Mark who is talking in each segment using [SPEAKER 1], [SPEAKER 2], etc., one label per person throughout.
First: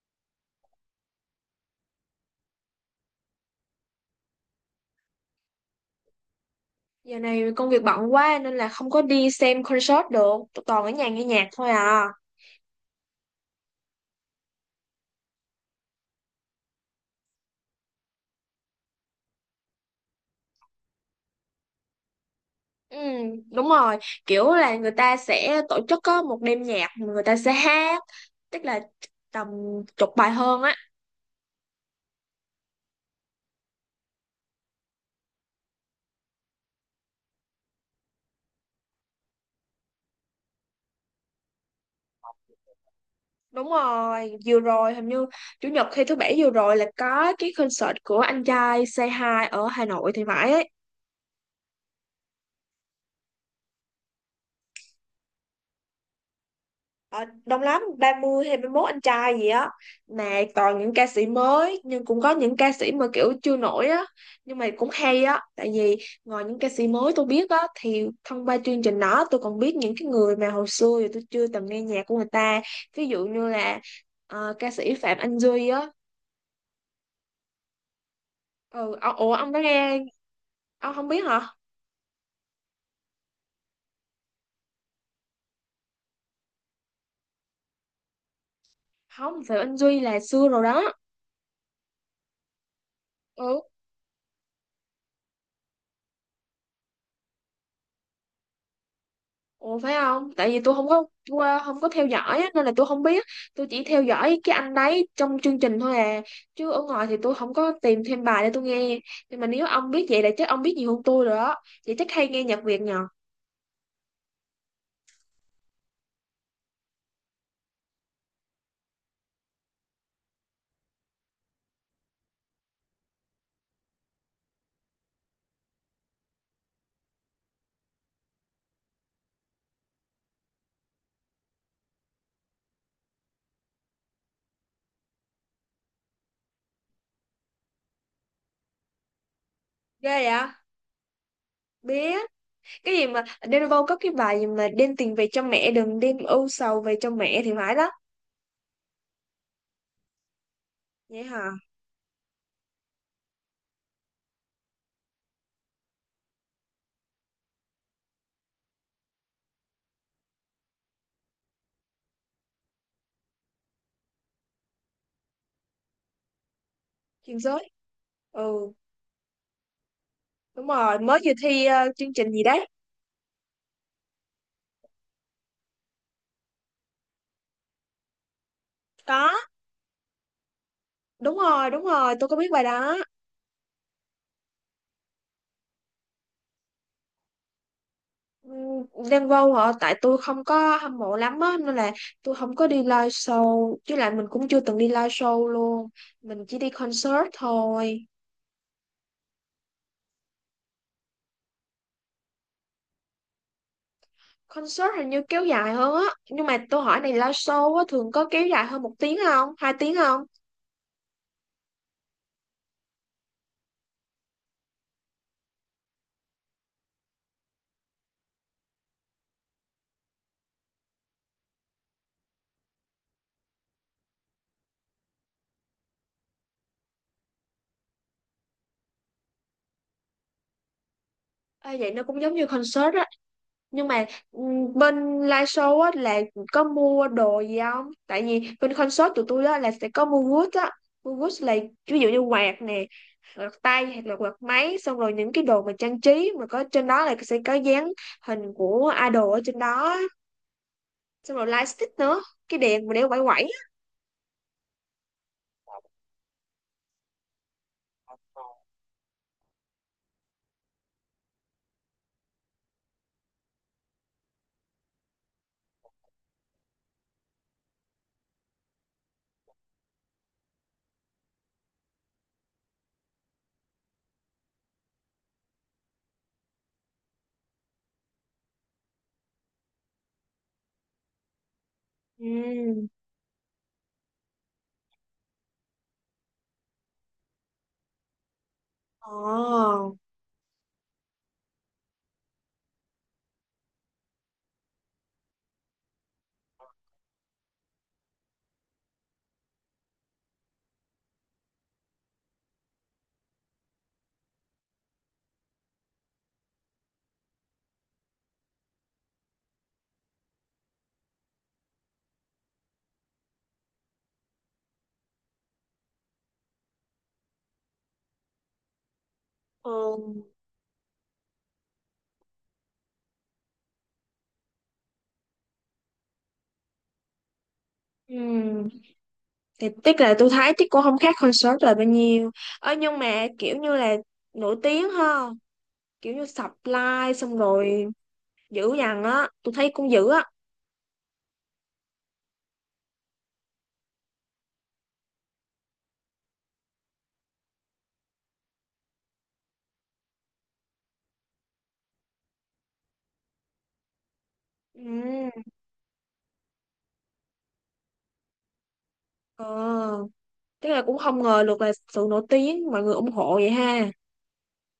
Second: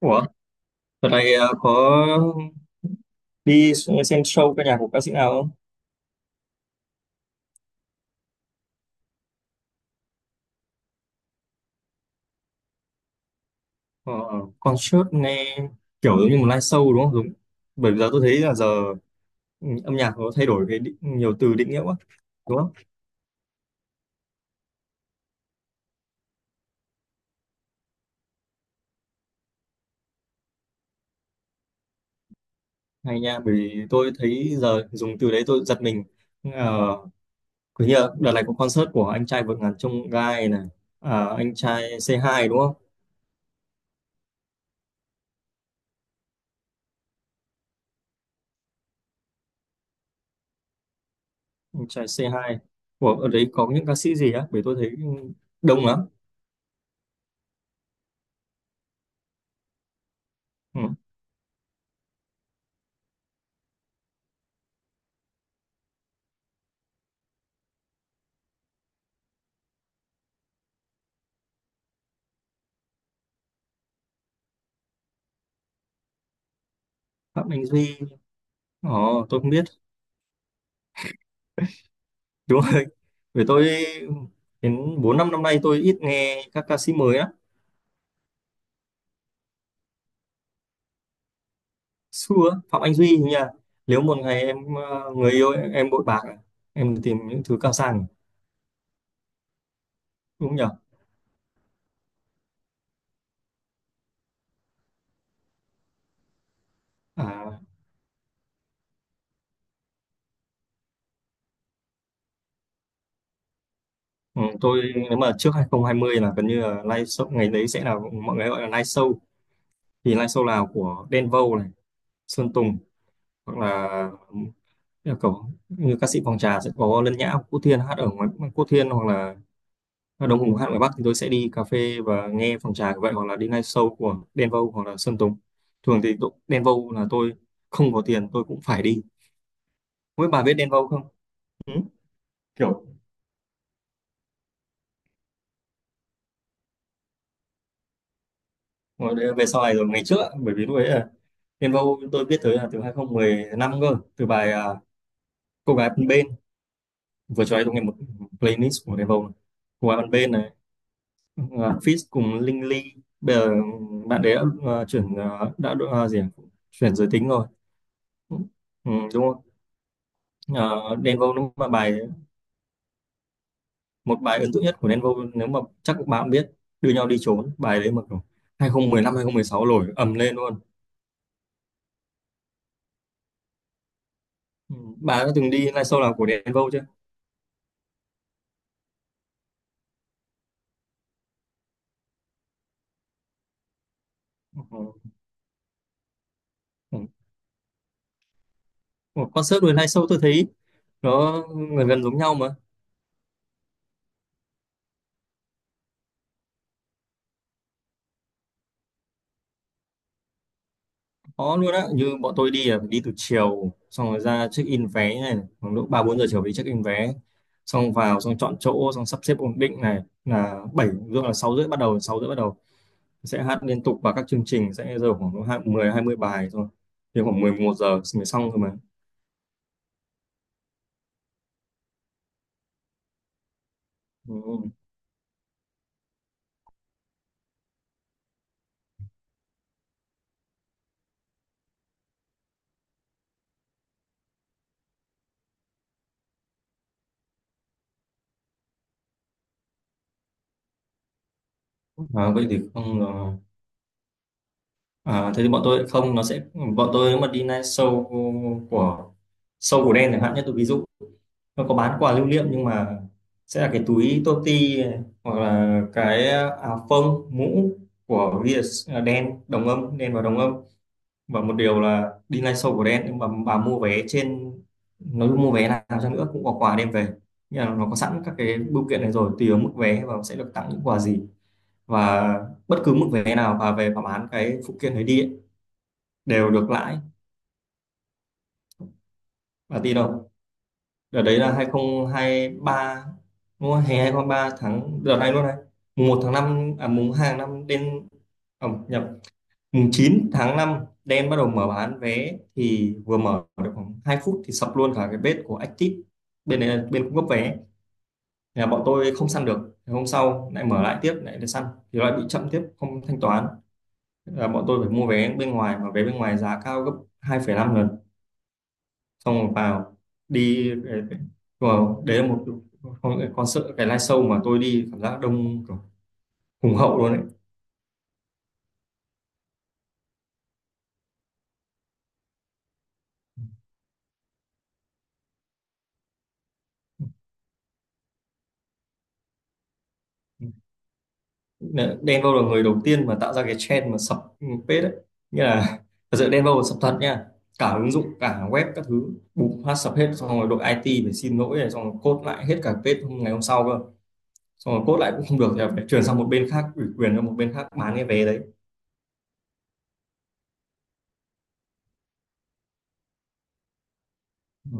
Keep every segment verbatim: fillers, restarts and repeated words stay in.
[SPEAKER 1] Ủa, đợt này ờ, có đi xem show ca nhạc của ca sĩ nào không?
[SPEAKER 2] Giờ này công việc bận quá nên là không có đi xem concert được. Tụi toàn ở nhà nghe nhạc thôi à.
[SPEAKER 1] Ờ, concert nghe kiểu giống như một live show đúng không? Đúng. Bởi vì giờ tôi thấy là giờ ừ, âm nhạc nó thay đổi cái định, nhiều từ định nghĩa quá, đúng không?
[SPEAKER 2] Ừ, đúng rồi, kiểu là người ta sẽ tổ chức có một đêm nhạc, mà người ta sẽ hát, tức là tầm chục bài hơn á.
[SPEAKER 1] Hay nha, bởi vì tôi thấy giờ dùng từ đấy tôi giật mình. Ờ, cứ như là đợt này có concert của anh trai vượt ngàn chông gai này, à, anh trai c hai đúng không?
[SPEAKER 2] Đúng rồi, vừa rồi hình như chủ nhật hay thứ bảy vừa rồi là có cái concert của anh trai Say Hi ở Hà Nội thì phải ấy.
[SPEAKER 1] Anh trai c hai. Ủa, ở đấy có những ca sĩ gì á? Bởi tôi thấy đông lắm.
[SPEAKER 2] Ờ, đông lắm, ba mươi hay ba mốt anh trai gì á, mà toàn
[SPEAKER 1] Ừ.
[SPEAKER 2] những ca sĩ mới, nhưng cũng có những ca sĩ mà kiểu chưa nổi á, nhưng mà cũng hay á, tại vì ngoài những ca sĩ mới tôi biết á thì thông qua chương trình đó tôi còn biết những cái người mà hồi xưa thì tôi chưa từng nghe nhạc của người ta, ví dụ như là ờ, ca sĩ Phạm Anh Duy á.
[SPEAKER 1] Phạm Anh Duy.
[SPEAKER 2] Ừ, ồ,
[SPEAKER 1] Ồ,
[SPEAKER 2] ủa,
[SPEAKER 1] tôi không
[SPEAKER 2] ông đã
[SPEAKER 1] biết.
[SPEAKER 2] nghe? Ông không biết hả?
[SPEAKER 1] Đúng rồi. Vì tôi đến bốn năm năm nay tôi ít nghe các ca sĩ mới á.
[SPEAKER 2] Không, Phạm Anh Duy là xưa rồi đó.
[SPEAKER 1] Xưa Phạm Anh Duy hình như là
[SPEAKER 2] Ừ.
[SPEAKER 1] nếu một ngày em ờ, người yêu em bội bạc à, em tìm những thứ cao sang,
[SPEAKER 2] Ủa, phải không? Tại
[SPEAKER 1] đúng
[SPEAKER 2] vì
[SPEAKER 1] nhỉ?
[SPEAKER 2] tôi không có qua- không có theo dõi á, nên là tôi không biết. Tôi chỉ theo dõi cái anh đấy trong chương trình thôi à. Chứ ở ngoài thì tôi không
[SPEAKER 1] À
[SPEAKER 2] có tìm thêm bài để tôi nghe. Nhưng mà nếu ông biết vậy là chắc ông biết nhiều hơn tôi rồi đó. Vậy chắc hay nghe nhạc Việt nhờ.
[SPEAKER 1] ừ, tôi nếu mà trước hai không hai không là gần như là live show, ngày đấy sẽ là mọi người gọi là live show thì live show là của Đen Vâu này, Sơn Tùng, hoặc là ừ, kiểu như ca sĩ Phòng Trà sẽ có Lân Nhã, Quốc Thiên hát ở ngoài, Quốc Thiên hoặc là ở Đông Hùng hát ngoài Bắc thì tôi sẽ đi cà phê và nghe phòng trà như vậy, hoặc là đi ngay show của Đen Vâu hoặc là Sơn Tùng. Thường thì tụ- Đen Vâu là tôi không có tiền tôi cũng phải đi.
[SPEAKER 2] Ghê
[SPEAKER 1] Mỗi bà
[SPEAKER 2] vậy?
[SPEAKER 1] biết Đen Vâu không? Ừ?
[SPEAKER 2] Biết.
[SPEAKER 1] Kiểu
[SPEAKER 2] Cái gì mà Đen Vâu có cái bài gì mà đem tiền về cho mẹ, đừng đem ưu sầu về cho mẹ thì phải đó.
[SPEAKER 1] ngồi đây- về sau này rồi ngày trước ạ, bởi vì lúc ấy là
[SPEAKER 2] Vậy hả?
[SPEAKER 1] Đen Vâu tôi biết tới là từ hai không một năm cơ, từ bài à, Cô gái bên bên vừa cho ấy tôi nghe một playlist của Đen Vâu này. Cô gái bên bên này, uh, Fizz cùng Linh Ly, bây giờ ừ, bạn đấy đã à, chuyển à, đã à, gì ạ? Chuyển giới tính
[SPEAKER 2] Chuyên
[SPEAKER 1] rồi.
[SPEAKER 2] giới. Ừ,
[SPEAKER 1] Ừ, đúng rồi.
[SPEAKER 2] đúng
[SPEAKER 1] Ờ,
[SPEAKER 2] rồi,
[SPEAKER 1] Đen
[SPEAKER 2] mới vừa
[SPEAKER 1] Vâu đúng
[SPEAKER 2] thi
[SPEAKER 1] là
[SPEAKER 2] ờ,
[SPEAKER 1] bài
[SPEAKER 2] chương trình gì đấy.
[SPEAKER 1] một bài ấn tượng nhất của Đen Vâu, nếu mà chắc các bạn biết đưa nhau đi trốn, bài đấy mà kiểu hai không một năm
[SPEAKER 2] Có,
[SPEAKER 1] hai không một sáu nổi ầm lên luôn.
[SPEAKER 2] đúng rồi, đúng rồi, tôi có biết bài đó.
[SPEAKER 1] Ừ. Bà đã từng đi live show nào của Đen Vâu chưa?
[SPEAKER 2] Ừm, Đen Vâu hả? Tại tôi không có hâm mộ lắm á nên là tôi không có đi live show, chứ lại mình cũng chưa từng đi
[SPEAKER 1] Ừ.
[SPEAKER 2] live show luôn, mình chỉ đi
[SPEAKER 1] Ừ.
[SPEAKER 2] concert thôi.
[SPEAKER 1] Một concert với live show tôi thấy nó gần gần giống nhau mà
[SPEAKER 2] Concert hình như kéo dài hơn á, nhưng mà tôi hỏi này, live show á thường có kéo dài hơn một tiếng không, hai tiếng không?
[SPEAKER 1] khó luôn á, như bọn tôi đi là phải đi từ chiều xong rồi ra check in vé này khoảng độ ba bốn giờ chiều đi check in vé, xong vào xong chọn chỗ xong sắp xếp ổn định này, là bảy rưỡi là sáu rưỡi bắt đầu, sáu rưỡi bắt đầu sẽ hát liên tục và các chương trình sẽ giờ khoảng hai- mười hai mươi bài thôi, thì khoảng mười một giờ mới xong thôi mà.
[SPEAKER 2] Ê, vậy nó cũng giống như concert á, nhưng mà
[SPEAKER 1] Ừ.
[SPEAKER 2] ừm, bên live show á là có mua đồ gì không? Tại vì bên concert tụi tôi á là sẽ có mua goods á. Mua goods là ví dụ như quạt nè, quạt tay, hoặc là quạt máy, xong rồi những cái đồ mà trang trí mà có trên đó là sẽ có dán hình của idol ở trên đó á. Xong rồi light stick nữa,
[SPEAKER 1] À, vậy
[SPEAKER 2] cái
[SPEAKER 1] thì
[SPEAKER 2] đèn mà
[SPEAKER 1] không
[SPEAKER 2] để quẩy quẩy á.
[SPEAKER 1] ờ, à, thế thì bọn tôi không, nó sẽ bọn tôi nếu mà đi night show của show của đen chẳng hạn, nhất tôi ví dụ nó có bán quà lưu niệm nhưng mà sẽ là cái túi toti này, hoặc là cái áo phông mũ của vi ét đen đồng âm, đen và đồng âm. Và một điều là đi live show của Đen nhưng mà bà mua vé trên, nói chung mua vé nào cho nữa cũng có quà đem về, nhưng mà nó có sẵn các cái bưu kiện này rồi tùy vào mức vé và sẽ được tặng những quà gì, và bất
[SPEAKER 2] Ừm.
[SPEAKER 1] cứ mức vé nào bà về bà bán cái phụ kiện đấy đi ấy, đều được lãi. Bà tin
[SPEAKER 2] Ồ.
[SPEAKER 1] đâu, đợt đấy là hai không hai ba đúng không? Hè hai không hai ba tháng đợt này luôn này, mùng một tháng năm à mùng hai tháng năm, đến à, nhầm, mùng chín tháng năm đen bắt đầu mở bán vé, thì vừa mở được khoảng hai phút thì sập luôn cả cái bếp của Active, bên đấy là bên cung cấp vé. Thế là bọn tôi không săn được. Thế hôm sau lại mở lại tiếp lại để săn thì lại bị chậm tiếp không thanh toán, là bọn tôi phải mua vé bên ngoài mà vé bên ngoài giá cao gấp hai phẩy năm lần, xong rồi vào,
[SPEAKER 2] Ừ.
[SPEAKER 1] đi vào đấy là một con, con sợ cái live show mà tôi đi cảm giác đông kiểu hùng hậu luôn đấy.
[SPEAKER 2] Ừm, thì tiếc là tôi thấy chắc cũng không khác concert là bao nhiêu. Ơ, nhưng mà kiểu như là nổi tiếng ha, kiểu như supply, xong rồi dữ dằn á, tôi thấy cũng dữ á.
[SPEAKER 1] Đ- Denver là người đầu tiên mà tạo ra cái trend mà sập page đấy, nghĩa là thật sự Denver là sập thật nha, cả ứng dụng cả web các thứ bùng phát sập hết, xong rồi đội i tê phải xin lỗi này xong rồi code lại hết cả page ngày hôm sau cơ, xong rồi code lại cũng không
[SPEAKER 2] Ừ.
[SPEAKER 1] được thì phải chuyển sang một bên khác, ủy quyền cho một bên khác bán cái vé đấy.
[SPEAKER 2] ờ Tức là cũng không ngờ được là sự nổi tiếng mọi người ủng hộ vậy ha.
[SPEAKER 1] Ừ.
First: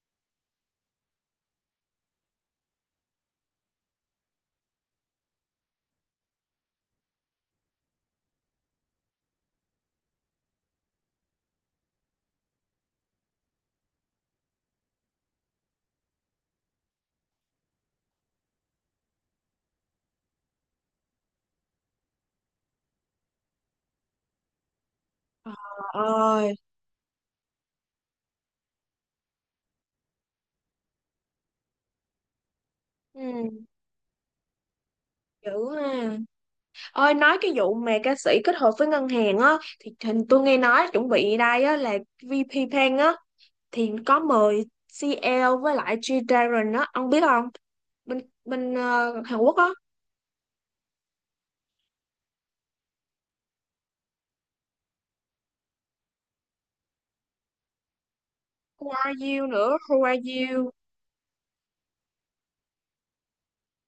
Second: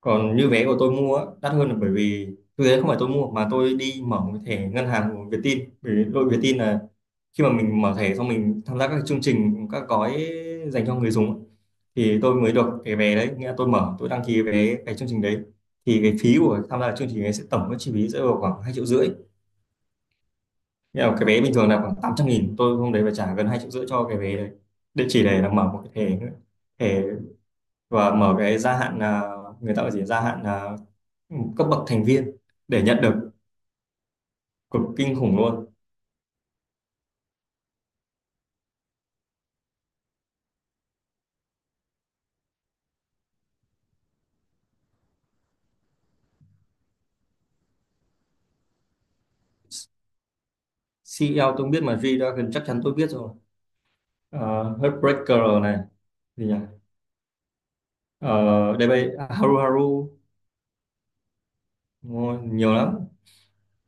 [SPEAKER 1] Còn như vé của tôi mua á, đắt hơn là bởi vì thực tế không phải tôi mua mà tôi đi mở một cái thẻ ngân hàng của Vietin, bởi vì đội Vietin là khi mà mình mở thẻ xong mình tham gia các cái chương trình, các gói dành cho người dùng á, thì tôi mới được cái vé đấy, nghĩa là tôi mở tôi đăng ký cái vé cái chương trình đấy thì cái phí của tham gia chương trình ấy sẽ tổng cái chi phí sẽ vào khoảng hai triệu rưỡi, nghĩa là cái vé bình thường là khoảng tám trăm nghìn, tôi hôm đấy phải trả gần hai triệu rưỡi cho cái vé đấy để chỉ để là
[SPEAKER 2] Ờ.
[SPEAKER 1] mở một cái thẻ
[SPEAKER 2] Ơi.
[SPEAKER 1] nữa, và mở cái gia hạn à, người ta gọi gì, gia hạn à, cấp bậc thành viên để nhận được,
[SPEAKER 2] Ừ,
[SPEAKER 1] cực kinh khủng luôn.
[SPEAKER 2] dữ ha. Ơi, nói cái vụ mà ca sĩ kết hợp với ngân hàng á, thì hình tôi nghe nói chuẩn bị đây á là vê pê Bank á, thì có mời xê lờ với lại G Dragon á, ông biết không? Bên bên ờ, Hàn Quốc á.
[SPEAKER 1] Xê e xi eo tôi không biết, mà G-Dragon chắc chắn tôi biết rồi. Ờ, Heartbreaker này, gì nhỉ, uh, đây
[SPEAKER 2] Who are
[SPEAKER 1] bây à,
[SPEAKER 2] you
[SPEAKER 1] Haru
[SPEAKER 2] nữa, Who
[SPEAKER 1] Haru.
[SPEAKER 2] are you.
[SPEAKER 1] Ôi, nhiều lắm,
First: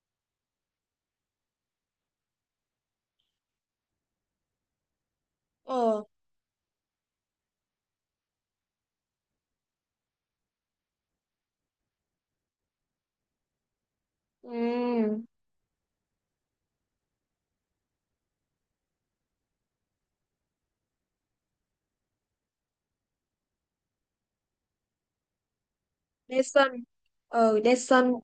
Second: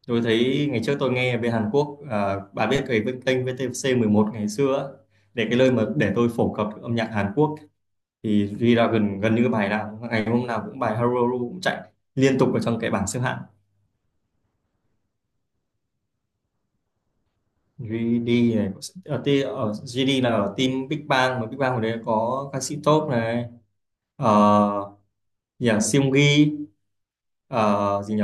[SPEAKER 1] tôi thấy ngày trước tôi nghe về Hàn Quốc à, bà biết cái kênh vê tê xê mười một ngày xưa á, để cái nơi mà
[SPEAKER 2] ờ
[SPEAKER 1] để tôi phổ cập âm nhạc Hàn Quốc thì G-Dragon gần như bài nào ngày hôm nào cũng bài Haru Haru cũng chạy liên tục ở trong cái bảng xếp hạng.
[SPEAKER 2] ừ,
[SPEAKER 1] giê đê này, ở, ti- ở giê đê là ở team Big Bang mà Big Bang hồi đấy có ca sĩ top này, ờ nhỉ, Seunggi,
[SPEAKER 2] Daesun. Ừ,
[SPEAKER 1] ờ
[SPEAKER 2] Daesun.
[SPEAKER 1] gì nhỉ,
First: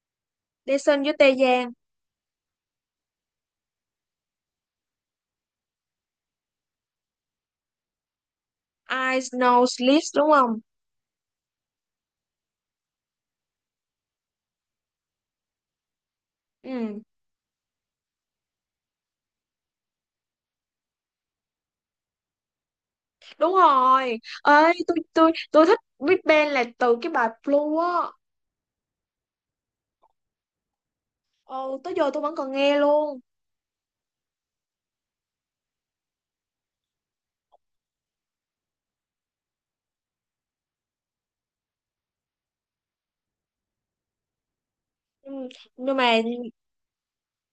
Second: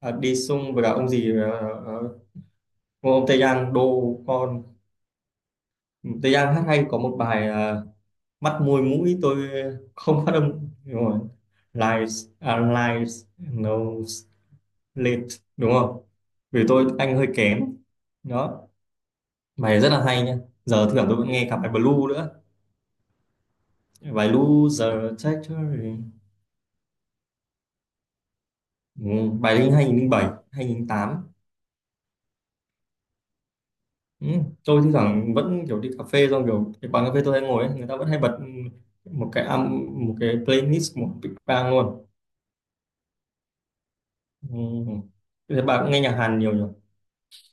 [SPEAKER 1] à, đi sung với cả
[SPEAKER 2] Daesun
[SPEAKER 1] ông
[SPEAKER 2] với
[SPEAKER 1] gì
[SPEAKER 2] Tê
[SPEAKER 1] ờ,
[SPEAKER 2] Giang.
[SPEAKER 1] ờ, ờ, ông Tae Yang đô con. Tae Yang hát hay, có một bài ờ, mắt môi
[SPEAKER 2] I
[SPEAKER 1] mũi tôi
[SPEAKER 2] Snow Sleeps
[SPEAKER 1] không
[SPEAKER 2] đúng
[SPEAKER 1] phát âm
[SPEAKER 2] không?
[SPEAKER 1] đúng rồi, lies à, lies, nose, lips, đúng không? Vì tôi
[SPEAKER 2] Ừ,
[SPEAKER 1] anh hơi kém. Đó, bài rất là hay nha. Giờ thưởng tôi vẫn nghe cả bài Blue nữa,
[SPEAKER 2] đúng rồi.
[SPEAKER 1] bài
[SPEAKER 2] Ơi,
[SPEAKER 1] Loser,
[SPEAKER 2] tôi tôi tôi thích
[SPEAKER 1] Factory.
[SPEAKER 2] Big Bang là từ cái bài Blue á.
[SPEAKER 1] Ừ, bài linh hai không không bảy hai không không tám.
[SPEAKER 2] Ừ, tới giờ tôi vẫn còn nghe luôn.
[SPEAKER 1] Ừ, tôi thi thoảng vẫn kiểu đi cà phê xong kiểu cái quán cà phê tôi hay ngồi ấy, người ta vẫn hay bật một cái âm một cái playlist một big bang luôn. Ừ.
[SPEAKER 2] Ừ,
[SPEAKER 1] Thế bà cũng
[SPEAKER 2] nhưng
[SPEAKER 1] nghe nhạc
[SPEAKER 2] mà
[SPEAKER 1] Hàn nhiều nhỉ?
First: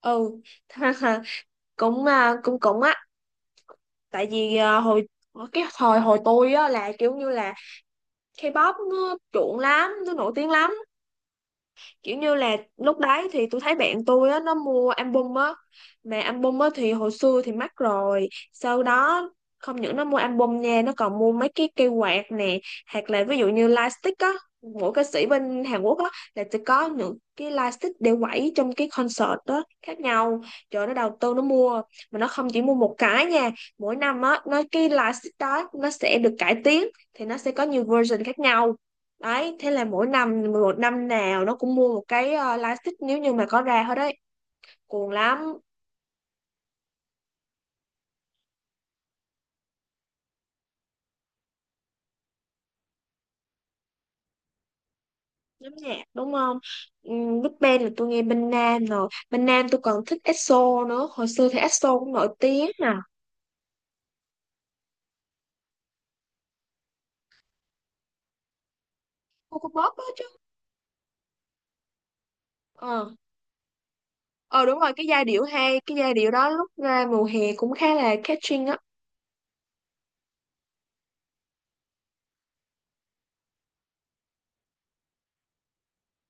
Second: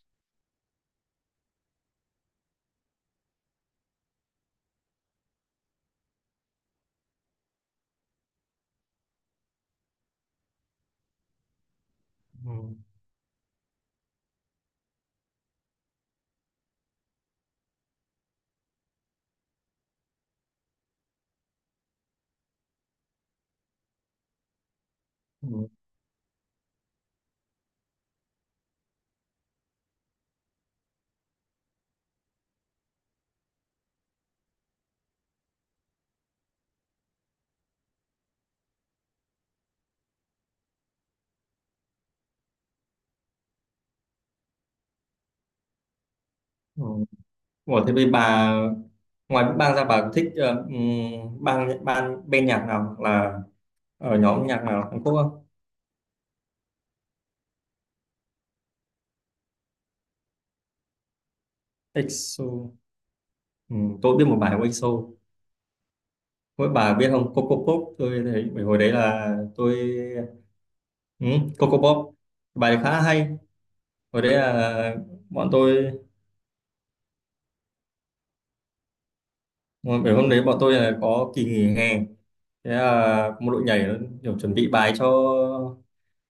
[SPEAKER 2] ừ cũng à, cũng cũng á, tại vì à, hồi cái thời hồi tôi á là kiểu như là K-pop nó chuộng lắm, nó nổi tiếng lắm. Kiểu như là
[SPEAKER 1] Ừ.
[SPEAKER 2] lúc đấy thì tôi thấy bạn tôi á, nó mua album á, mà album á thì hồi xưa thì mắc rồi, sau đó không những nó mua album nha, nó còn mua mấy cái cây quạt nè, hoặc là ví dụ như lightstick á. Mỗi ca sĩ bên
[SPEAKER 1] Ừ.
[SPEAKER 2] Hàn Quốc á là sẽ có những cái lightstick để quẩy trong cái concert đó khác nhau. Trời, nó đầu tư nó mua, mà nó không chỉ mua một cái nha. Mỗi năm á, nó cái lightstick đó nó sẽ được cải tiến, thì nó sẽ có nhiều version khác nhau. Đấy, thế là mỗi năm, một năm nào nó cũng mua một cái ờ, live stick nếu như mà có ra hết đấy. Cuồng lắm,
[SPEAKER 1] Ừ. Ủa, thế bây bà ngoài Big Bang ra bà thích ờ, ừm, bang ban bên nhạc nào hoặc là ở nhóm nhạc nào Hàn Quốc không?
[SPEAKER 2] lắm nhạc đúng không? Um, Big Bang là tôi nghe bên Nam rồi. Bên Nam tôi còn thích EXO nữa. Hồi xưa thì EXO cũng nổi tiếng
[SPEAKER 1] i ích ô.
[SPEAKER 2] nè.
[SPEAKER 1] Ừ, tôi biết một bài của ếc xô. Mỗi bà biết không Coco Pop tôi thấy bởi hồi đấy là
[SPEAKER 2] Cô cũng
[SPEAKER 1] tôi
[SPEAKER 2] đó chứ.
[SPEAKER 1] ừ, Coco Pop, bài đấy khá là
[SPEAKER 2] Ờ.
[SPEAKER 1] hay, hồi đấy
[SPEAKER 2] Ờ, đúng rồi,
[SPEAKER 1] là
[SPEAKER 2] cái giai điệu
[SPEAKER 1] bọn
[SPEAKER 2] hay,
[SPEAKER 1] tôi,
[SPEAKER 2] cái giai điệu đó lúc ra mùa hè cũng khá là catching á.
[SPEAKER 1] bởi hôm đấy bọn tôi là có kỳ nghỉ hè, thế là một đội nhảy nó kiểu chuẩn bị bài cho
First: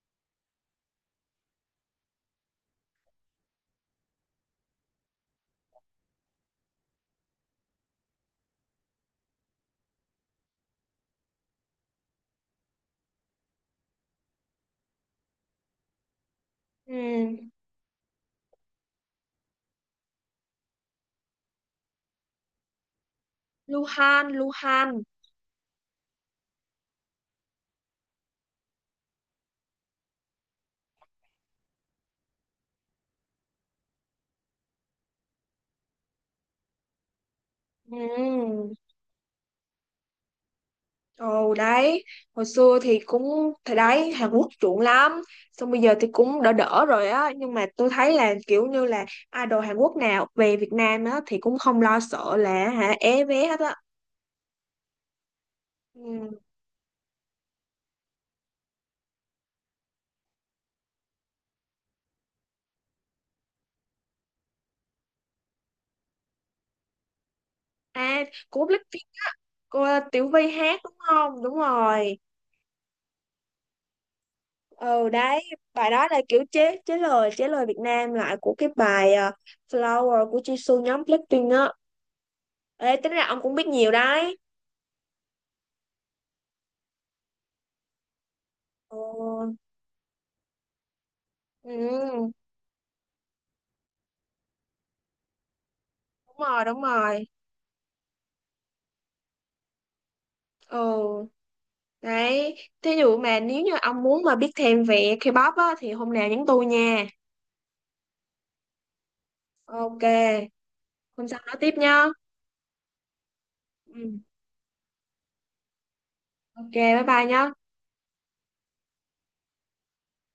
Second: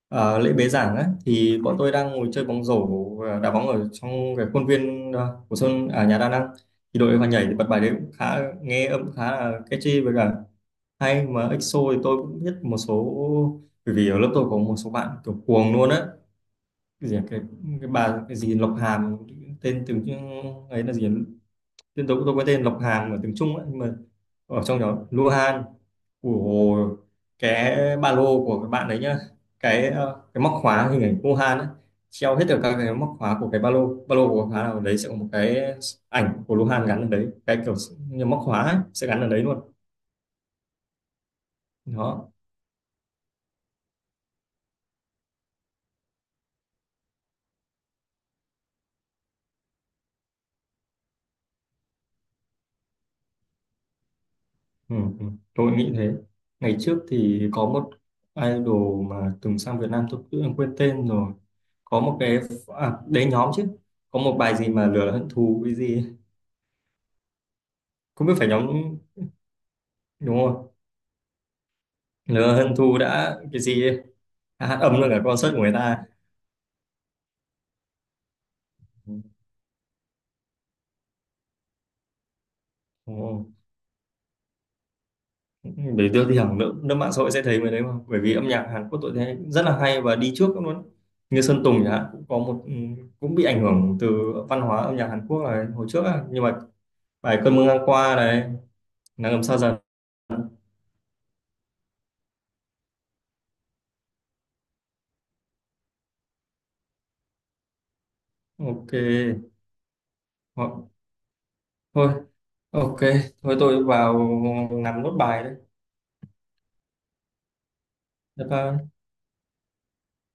[SPEAKER 1] ờ, lễ bế giảng á thì bọn tôi đang ngồi chơi bóng rổ ờ, đá bóng ở trong cái khuôn viên ờ, của sân à, nhà đa năng thì đội vào nhảy thì bật bài đấy cũng khá, nghe âm khá là catchy với cả hay, mà i ích ô thì tôi cũng biết một số bởi vì ở lớp tôi có một số bạn kiểu cuồng luôn á,
[SPEAKER 2] Ừ.
[SPEAKER 1] cái gì à, cái, cái bà cái gì Lộc Hàm, tên tiếng Trung- ấy là gì à? Tên tôi tôi có tên Lộc Hàm ở tiếng Trung á, nhưng mà
[SPEAKER 2] Luhan,
[SPEAKER 1] ở trong đó
[SPEAKER 2] Luhan.
[SPEAKER 1] Luhan của cái ba lô của các bạn đấy nhá, cái ờ, cái móc khóa hình ảnh Luhan á, treo hết được các cái móc khóa của cái ba lô ba lô của khóa nào đấy sẽ có một cái ảnh của Luhan gắn ở đấy cái kiểu như móc khóa
[SPEAKER 2] Ừ.
[SPEAKER 1] ấy, sẽ gắn ở đấy luôn.
[SPEAKER 2] Ồ đấy,
[SPEAKER 1] Đó.
[SPEAKER 2] hồi xưa thì cũng, thì đấy, Hàn Quốc chuộng lắm. Xong bây giờ thì cũng đỡ đỡ rồi á, nhưng mà tôi thấy là kiểu như là idol Hàn Quốc nào về Việt Nam á thì cũng không lo sợ là hả é vé hết á.
[SPEAKER 1] Ừ, ừ. Tôi nghĩ thế.
[SPEAKER 2] Ừ.
[SPEAKER 1] Ngày trước thì có một idol mà từng sang Việt Nam tôi tự nhiên quên tên rồi. Có một cái à, đấy nhóm chứ. Có một bài gì mà lửa hận thù cái gì ấy.
[SPEAKER 2] À,
[SPEAKER 1] Không biết phải
[SPEAKER 2] của
[SPEAKER 1] nhóm
[SPEAKER 2] Blackpink, cô Tiểu
[SPEAKER 1] đúng
[SPEAKER 2] Vy
[SPEAKER 1] không?
[SPEAKER 2] hát đúng không? Đúng rồi.
[SPEAKER 1] Lửa hận thù đã cái gì ấy. À, hát âm
[SPEAKER 2] Ừ
[SPEAKER 1] luôn cả
[SPEAKER 2] đấy,
[SPEAKER 1] concert của người
[SPEAKER 2] bài
[SPEAKER 1] ta.
[SPEAKER 2] đó là kiểu chế chế lời chế lời Việt Nam lại của cái
[SPEAKER 1] Ừ.
[SPEAKER 2] bài ờ, Flower của Jisoo nhóm Blackpink á. Ê, tính ra
[SPEAKER 1] Ồ,
[SPEAKER 2] ông cũng biết nhiều đấy.
[SPEAKER 1] để đưa thì hẳn nước, nước mạng xã hội sẽ thấy người đấy mà. Bởi vì âm nhạc Hàn
[SPEAKER 2] Ừ.
[SPEAKER 1] Quốc tôi thấy rất là hay và đi trước luôn. Như Sơn Tùng chẳng hạn cũng
[SPEAKER 2] Ừ,
[SPEAKER 1] có một ừ, cũng bị ảnh hưởng từ văn hóa âm nhạc Hàn Quốc là hồi trước á.
[SPEAKER 2] đúng
[SPEAKER 1] Nhưng mà
[SPEAKER 2] rồi, đúng rồi.
[SPEAKER 1] bài cơn mưa ngang qua này, nắng ấm xa dần.
[SPEAKER 2] Ồ, đấy. Thí dụ mà nếu như ông muốn mà biết thêm về K-pop á, thì hôm nào nhắn tôi nha.
[SPEAKER 1] Ok.
[SPEAKER 2] Ok,
[SPEAKER 1] Ho-
[SPEAKER 2] hôm sau nói tiếp nhá.
[SPEAKER 1] thôi, ok, thôi tôi vào
[SPEAKER 2] Ừ.
[SPEAKER 1] làm nốt bài đấy.
[SPEAKER 2] Ok, bye bye nhá.
[SPEAKER 1] Bye bye.